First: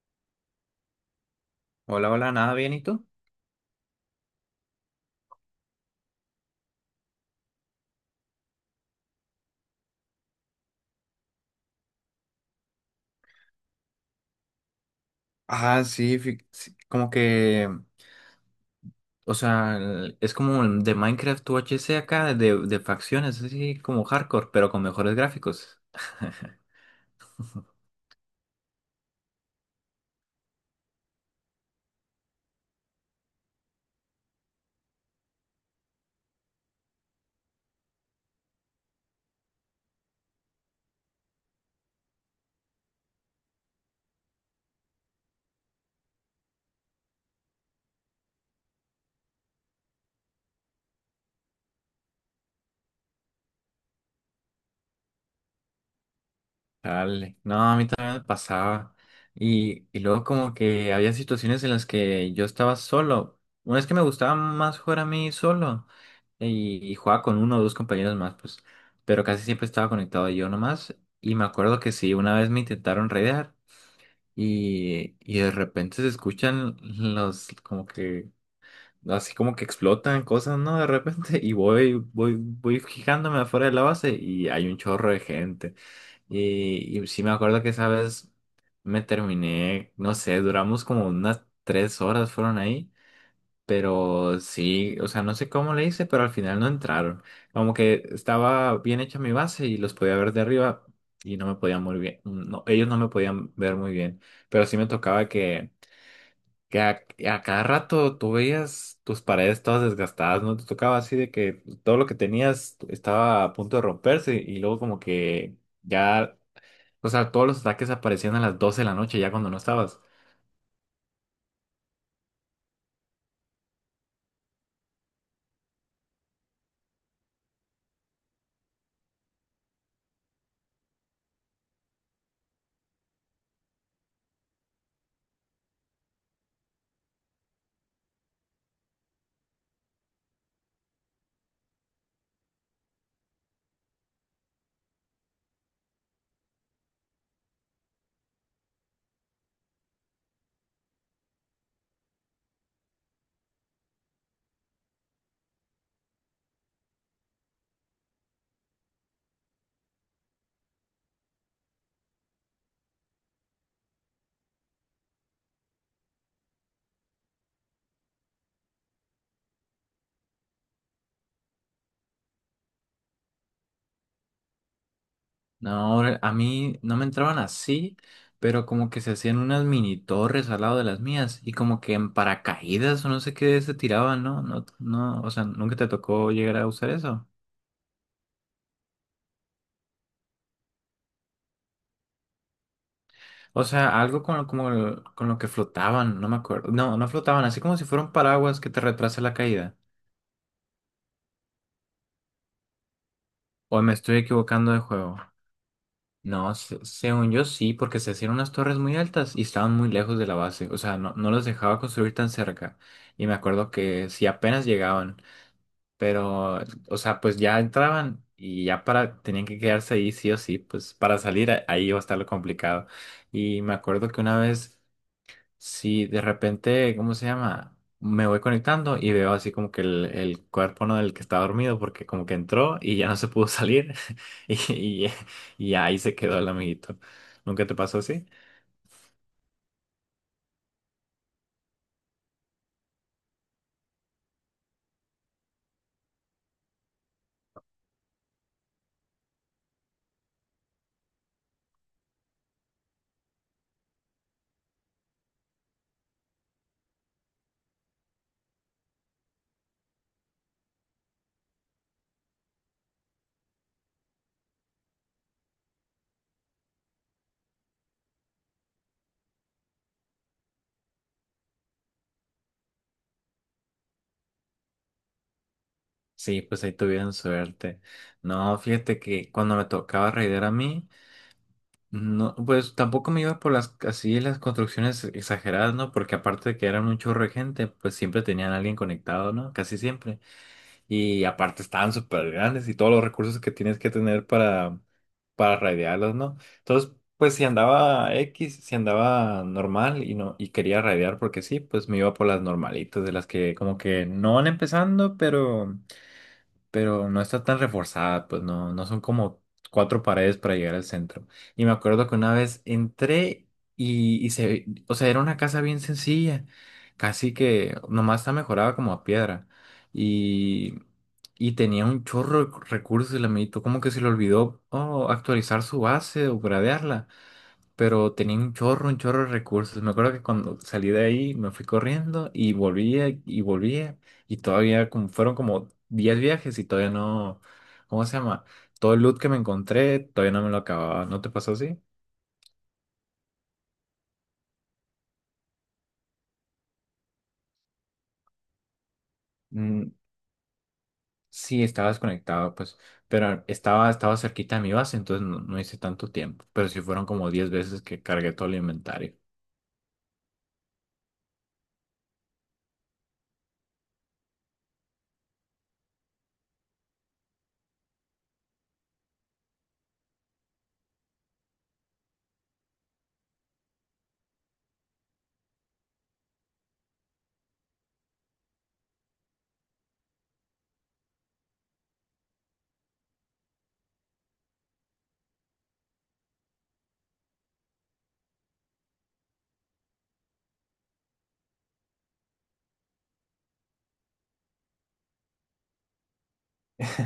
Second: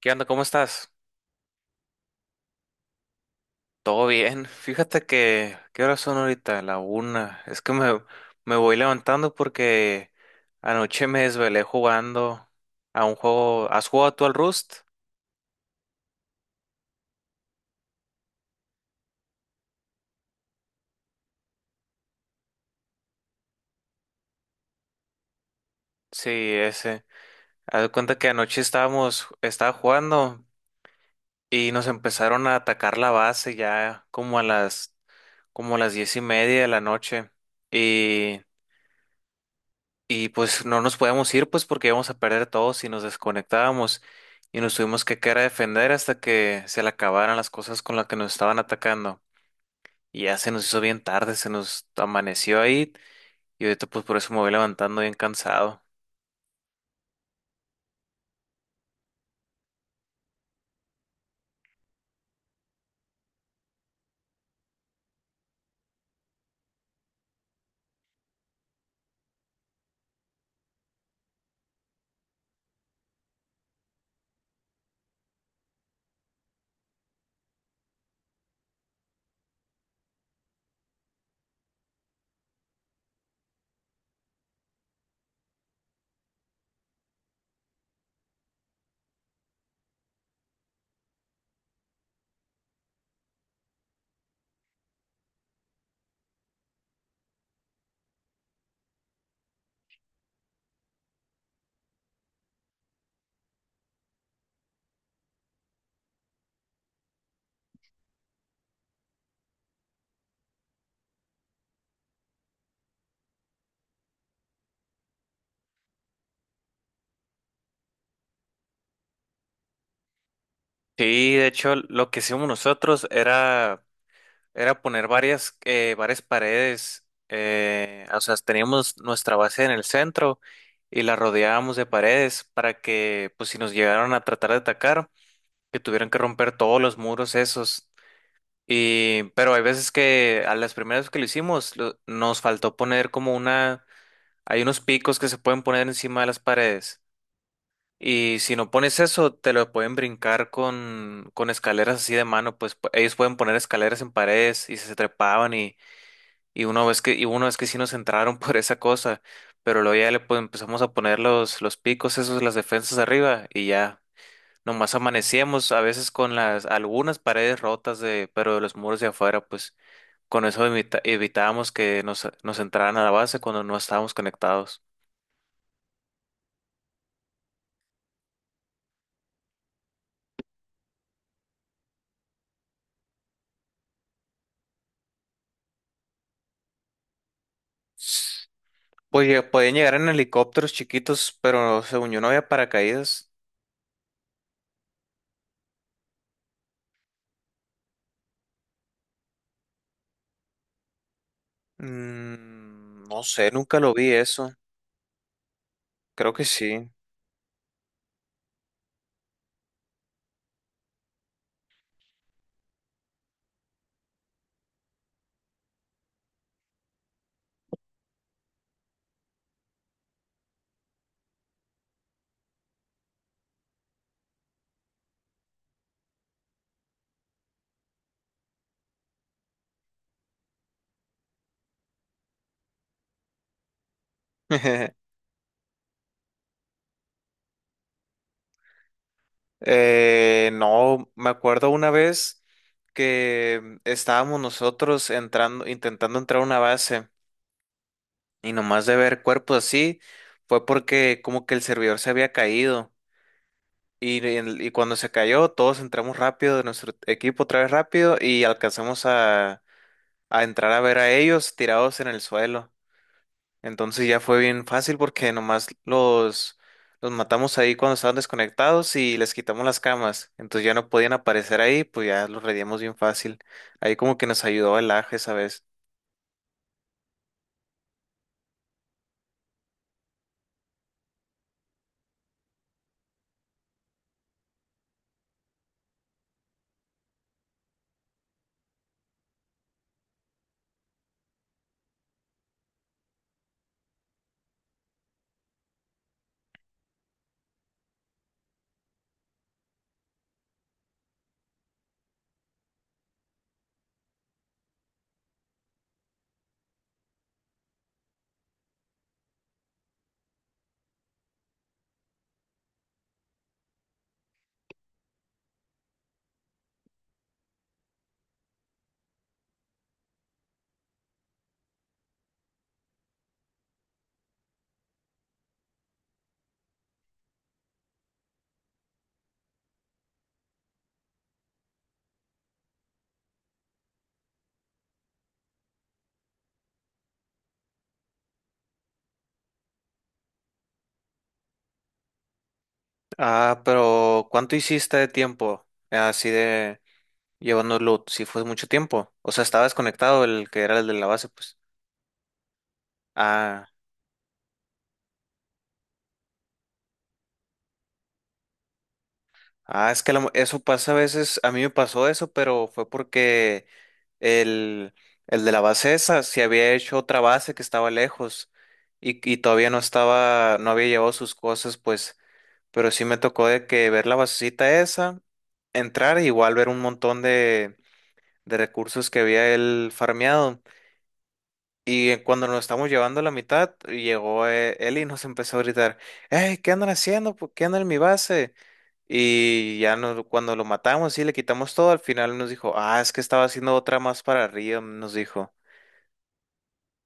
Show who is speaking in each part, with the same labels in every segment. Speaker 1: ¿Qué onda? ¿Cómo estás?
Speaker 2: Hola, hola, nada bien, ¿y tú?
Speaker 1: Todo bien. Fíjate que, ¿qué horas son ahorita? La una. Me voy levantando porque anoche me desvelé jugando a un juego. ¿Has jugado tú al Rust?
Speaker 2: Ah, sí, sí, como que, o sea, es como el de Minecraft UHC acá, de facciones, así como hardcore, pero con mejores gráficos.
Speaker 1: Sí, ese. Haz de cuenta que estaba jugando y nos empezaron a atacar la base ya como a las diez y media de la noche. y Y pues no nos podíamos ir, pues porque íbamos a perder todos si nos desconectábamos y nos tuvimos que quedar a defender hasta que se le acabaran las cosas con las que nos estaban atacando. Y ya se nos hizo bien tarde, se nos amaneció ahí y ahorita pues por eso me voy levantando bien cansado.
Speaker 2: Dale, no, a mí también me pasaba. Y luego como que había situaciones en las que yo estaba solo. Una vez que me gustaba más jugar a mí solo y jugaba con uno o dos compañeros más, pues, pero casi siempre estaba conectado yo nomás. Y me acuerdo que sí, una vez me intentaron raidear. Y de repente se escuchan los como que así como que explotan cosas, ¿no? De repente y voy fijándome afuera de la base y hay un chorro de gente. Y sí me acuerdo que esa vez me terminé, no sé, duramos como unas 3 horas fueron ahí, pero sí, o sea, no sé cómo le hice, pero al final no entraron. Como que estaba bien hecha mi base y los podía ver de arriba y no me podían muy bien. No, ellos no me podían ver muy bien. Pero sí me tocaba que, que a, a cada rato tú veías tus paredes todas desgastadas, ¿no? Te tocaba así de que todo lo que tenías estaba a punto de romperse y luego como que ya, o sea, todos los ataques aparecían a las 12 de la noche ya cuando no estabas.
Speaker 1: Sí, de hecho lo que hicimos nosotros era, era poner varias, varias paredes, o sea, teníamos nuestra base en el centro y la rodeábamos de paredes para que pues si nos llegaron a tratar de atacar que tuvieron que romper todos los muros esos. Y, pero hay veces que a las primeras que lo hicimos nos faltó poner hay unos picos que se pueden poner encima de las paredes. Y si no pones eso, te lo pueden brincar con escaleras así de mano, pues ellos pueden poner escaleras en paredes y se trepaban y, y una vez que sí nos entraron por esa cosa, pero luego ya le pues, empezamos a poner los picos, esos, las defensas arriba y ya. Nomás amanecíamos a veces con las algunas paredes rotas de, pero de los muros de afuera, pues con eso evitábamos que nos entraran a la base cuando no estábamos conectados.
Speaker 2: No, a mí no me entraban así, pero como que se hacían unas mini torres al lado de las mías y como que en paracaídas o no sé qué se tiraban, ¿no? No, no, o sea, nunca te tocó llegar a usar eso.
Speaker 1: Pues ya podían llegar en helicópteros chiquitos, pero según yo no había paracaídas.
Speaker 2: O sea, algo con, como con lo que flotaban, no me acuerdo. No, no flotaban, así como si fueran paraguas que te retrasa la caída.
Speaker 1: No sé, nunca
Speaker 2: O me
Speaker 1: lo vi
Speaker 2: estoy
Speaker 1: eso.
Speaker 2: equivocando de juego.
Speaker 1: Creo que
Speaker 2: No,
Speaker 1: sí.
Speaker 2: según yo sí, porque se hacían unas torres muy altas y estaban muy lejos de la base. O sea, no, no los dejaba construir tan cerca. Y me acuerdo que si apenas llegaban. Pero, o sea, pues ya entraban y ya para, tenían que quedarse ahí sí o sí, pues para salir ahí iba a estar lo complicado. Y me acuerdo que una vez, sí, de repente, ¿cómo se llama? Me voy conectando y veo así como que el cuerpo no del que estaba dormido porque como que entró y ya no se pudo salir. y, y, y ahí se quedó el amiguito. ¿Nunca te pasó así?
Speaker 1: No, me acuerdo una vez que estábamos nosotros intentando entrar a una base. Y nomás de ver cuerpos así, fue porque como que el servidor se había caído. Y, y cuando se cayó, todos entramos rápido de nuestro equipo otra vez rápido y alcanzamos a entrar a ver a ellos tirados en el suelo. Entonces ya fue bien fácil porque nomás los matamos ahí cuando estaban desconectados y les quitamos las camas. Entonces ya no podían aparecer ahí, pues ya los reíamos bien fácil. Ahí como que nos ayudó el aje esa vez.
Speaker 2: Sí, pues ahí tuvieron suerte. No, fíjate que cuando me tocaba raidear a mí, no, pues tampoco me iba por las así las construcciones exageradas, ¿no? Porque aparte de que eran un chorro de gente, pues siempre tenían a alguien conectado, ¿no? Casi siempre. Y aparte estaban súper grandes y todos los recursos que tienes que tener para, raidearlos, ¿no? Entonces, pues si andaba X, si andaba normal y no, y quería raidear porque sí, pues me iba por las normalitas, de las que como que no van empezando, pero no está tan reforzada, pues no, no son como cuatro paredes para llegar al centro. Y me acuerdo que una vez entré y o sea, era una casa bien sencilla, casi que nomás está mejorada como a piedra. Y, y tenía un chorro de recursos el amiguito, como que se le olvidó, oh, actualizar su base o gradearla, pero tenía un chorro, de recursos. Me acuerdo que cuando salí de ahí me fui corriendo y volvía y volvía y todavía como, fueron como 10 viajes y todavía no, ¿cómo se llama? Todo el loot que me encontré todavía no me lo acababa. ¿No te pasó así?
Speaker 1: Ah, pero ¿cuánto hiciste de tiempo? Así de... Llevándolo, si fue mucho tiempo. O sea, estaba
Speaker 2: Mm,
Speaker 1: desconectado el que era el de la base, pues.
Speaker 2: sí, estaba desconectado, pues, pero
Speaker 1: Ah,
Speaker 2: estaba cerquita de mi base, entonces no, no hice tanto tiempo, pero sí fueron como 10 veces que cargué todo el inventario.
Speaker 1: ah, eso pasa a veces. A mí me pasó eso, pero fue porque el, el de la base esa se había hecho otra base que estaba lejos y todavía no estaba, no había llevado sus cosas, pues. Pero sí me tocó de que ver la basecita esa, entrar, e igual ver un montón de recursos que había él farmeado. Y cuando nos estamos llevando a la mitad, llegó él y nos empezó a gritar, ¡Ey! ¿Qué andan haciendo? ¿Por qué andan en mi base? Y cuando lo matamos y le quitamos todo, al final nos dijo, ah, es que estaba haciendo otra más para arriba, nos dijo.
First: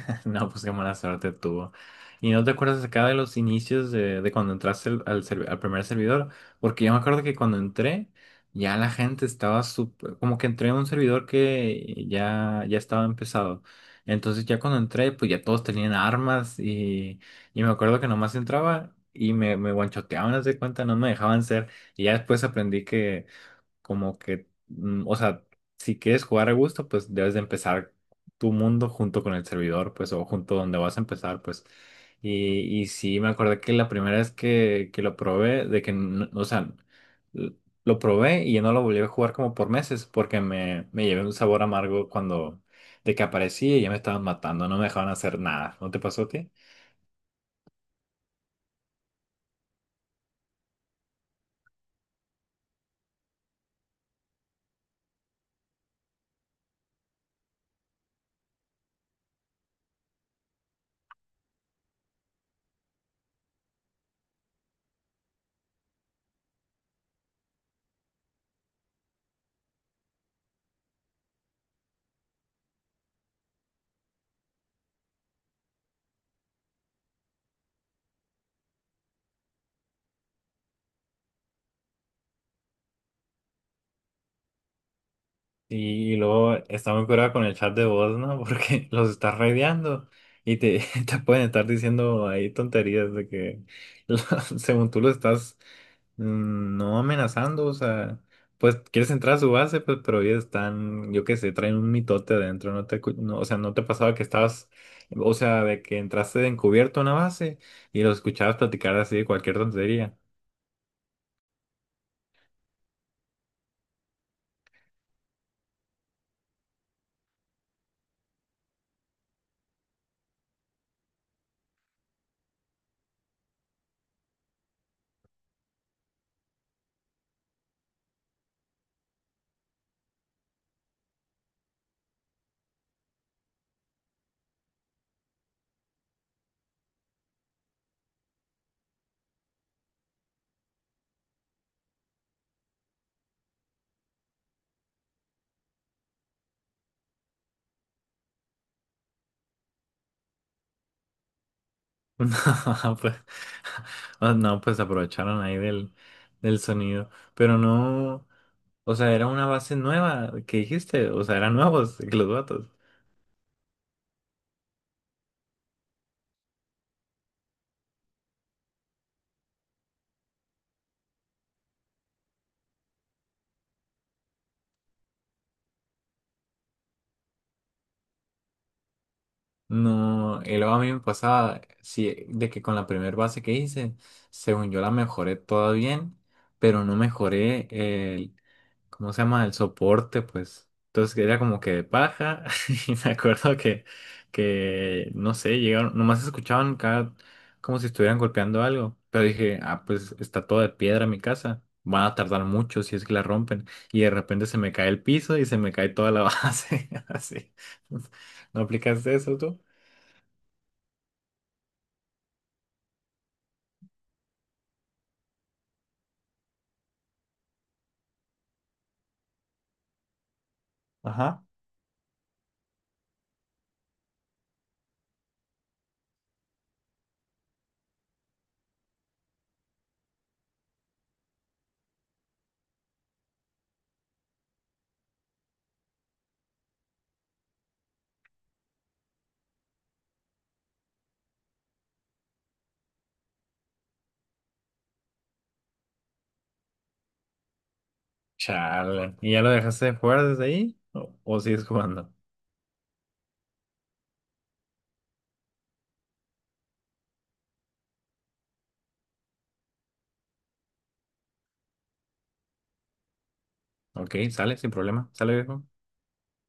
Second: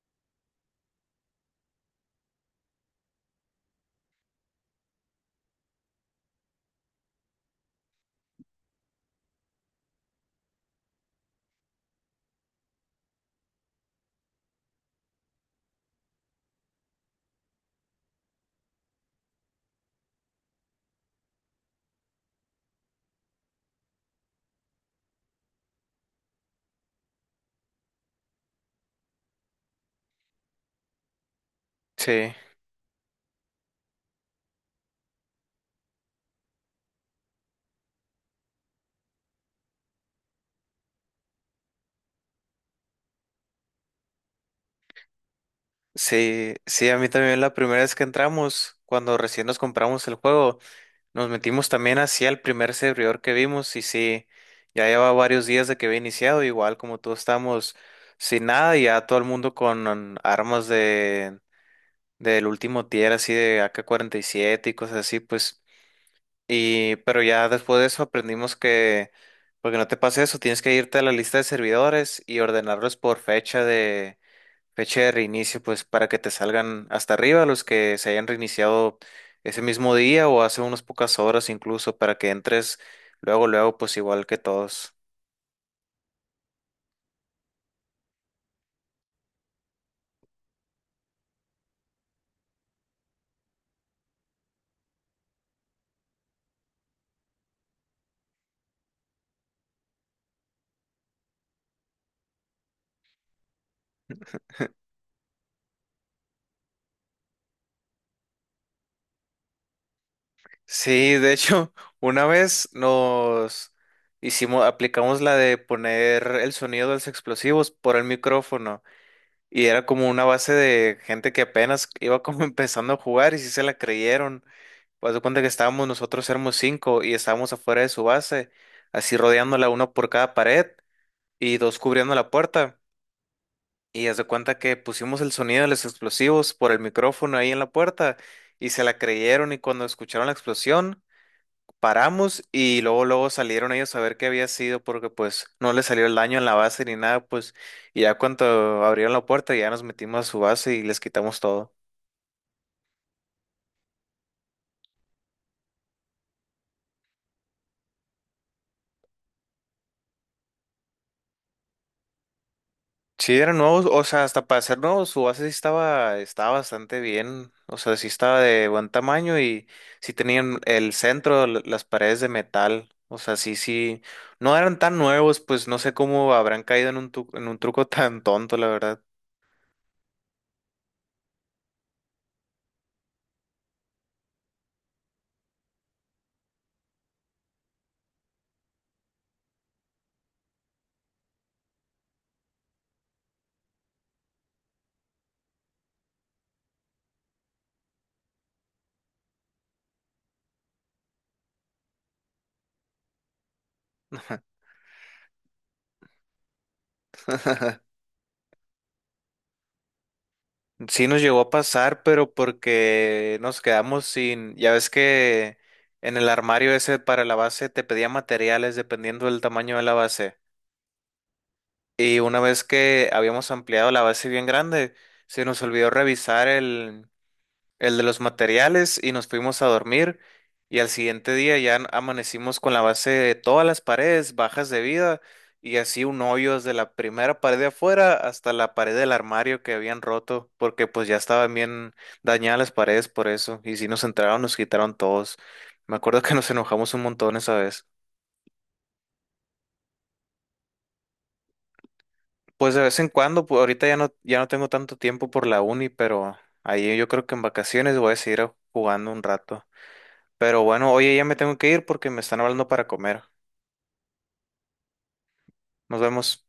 Speaker 2: No, pues qué mala suerte tuvo. ¿Y no te acuerdas acá de los inicios de cuando entraste al, al primer servidor? Porque yo me acuerdo que cuando entré, ya la gente estaba súper, como que entré a un servidor que ya, estaba empezado. Entonces ya cuando entré, pues ya todos tenían armas y me acuerdo que nomás entraba y me guanchoteaban, haz de cuenta, no me dejaban ser. Y ya después aprendí como que, o sea, si quieres jugar a gusto, pues debes de empezar tu mundo junto con el servidor, pues, o junto donde vas a empezar, pues.
Speaker 1: Sí,
Speaker 2: Y sí, me acordé que la primera vez que lo probé, de que, o sea, l- lo probé y ya no lo volví a jugar como por meses, porque me llevé un sabor amargo cuando, de que aparecía y ya me estaban matando, no me dejaban hacer nada. ¿No te pasó a ti?
Speaker 1: sí, sí, a mí también la primera vez que entramos, cuando recién nos compramos el juego, nos metimos también hacia el primer servidor que vimos y sí, ya lleva varios días de que había iniciado, igual como todos estamos sin nada y ya todo el mundo con armas de del último tier así de AK-47 y siete y cosas así, pues. Y, pero ya después de eso aprendimos que, porque no te pase eso, tienes que irte a la lista de servidores y ordenarlos por fecha de reinicio, pues para que te salgan hasta arriba los que se hayan reiniciado ese mismo día o hace unas pocas horas incluso, para que entres luego, luego, pues igual que todos.
Speaker 2: Sí, y luego está muy curado con el chat de voz, ¿no? Porque los estás raideando y te, te pueden estar diciendo ahí tonterías de que lo- según tú lo estás no amenazando, o sea, pues quieres entrar a su base, pues pero ellos están, yo qué sé, traen un mitote adentro, no te, no, o sea, no te pasaba que estabas, o sea, de que entraste de encubierto a una base y los escuchabas platicar así de cualquier tontería.
Speaker 1: Sí, de hecho, una vez aplicamos la de poner el sonido de los explosivos por el micrófono y era como una base de gente que apenas iba como empezando a jugar y sí se la creyeron. Pues, haz de cuenta que estábamos nosotros, éramos cinco y estábamos afuera de su base, así rodeándola uno por cada pared y dos cubriendo la puerta. Y haz de cuenta que pusimos el sonido de los explosivos por el micrófono ahí en la puerta y se la creyeron y cuando escucharon la explosión. Paramos y luego, luego salieron ellos a ver qué había sido porque pues no les salió el daño en la base ni nada, pues y ya cuando abrieron la puerta ya nos metimos a su base y les quitamos todo.
Speaker 2: No, pues, ah, no, pues aprovecharon ahí del sonido, pero no, o sea, era una base nueva que dijiste, o sea, eran nuevos los vatos.
Speaker 1: Sí, eran nuevos, o sea, hasta para ser nuevos, su base sí estaba bastante bien, o sea, sí estaba de buen tamaño y sí tenían el centro, las paredes de metal, o sea, sí, sí, no eran tan nuevos, pues no sé cómo habrán caído en en un truco tan tonto, la verdad.
Speaker 2: No, y luego a mí me pasaba, sí, de que con la primera base que hice, según yo la mejoré toda bien, pero no mejoré, ¿cómo se llama? El soporte, pues. Entonces era como que de paja y me acuerdo que no sé, llegaron, nomás escuchaban cada, como si estuvieran golpeando algo. Pero dije, ah, pues está todo de piedra mi casa. Van a tardar mucho si es que la rompen. Y de repente se me cae el piso y se me cae toda la base. Así. ¿No aplicaste eso tú?
Speaker 1: Sí nos llegó a pasar, pero porque nos quedamos sin, ya ves que en el armario ese para la base te pedía materiales dependiendo del tamaño de la base.
Speaker 2: Ajá.
Speaker 1: Y una vez que habíamos ampliado la base bien grande, se nos olvidó revisar el de los materiales y nos fuimos a dormir y al siguiente día ya amanecimos con la base de todas las paredes bajas de vida y así un hoyo desde la primera pared de afuera hasta la pared del armario que habían roto porque pues ya estaban bien dañadas las paredes por eso y si nos entraron nos quitaron todos. Me acuerdo que nos enojamos un montón esa vez.
Speaker 2: Chale. ¿Y ya lo dejaste de jugar desde ahí? ¿O sigues jugando?
Speaker 1: Pues de vez en cuando, pues ahorita ya no, ya no tengo tanto tiempo por la uni, pero ahí yo creo que en vacaciones voy a seguir jugando un rato. Pero bueno, oye, ya me tengo que ir porque me están hablando para comer.
Speaker 2: Ok, sale, sin problema. Sale, viejo.
Speaker 1: Nos vemos.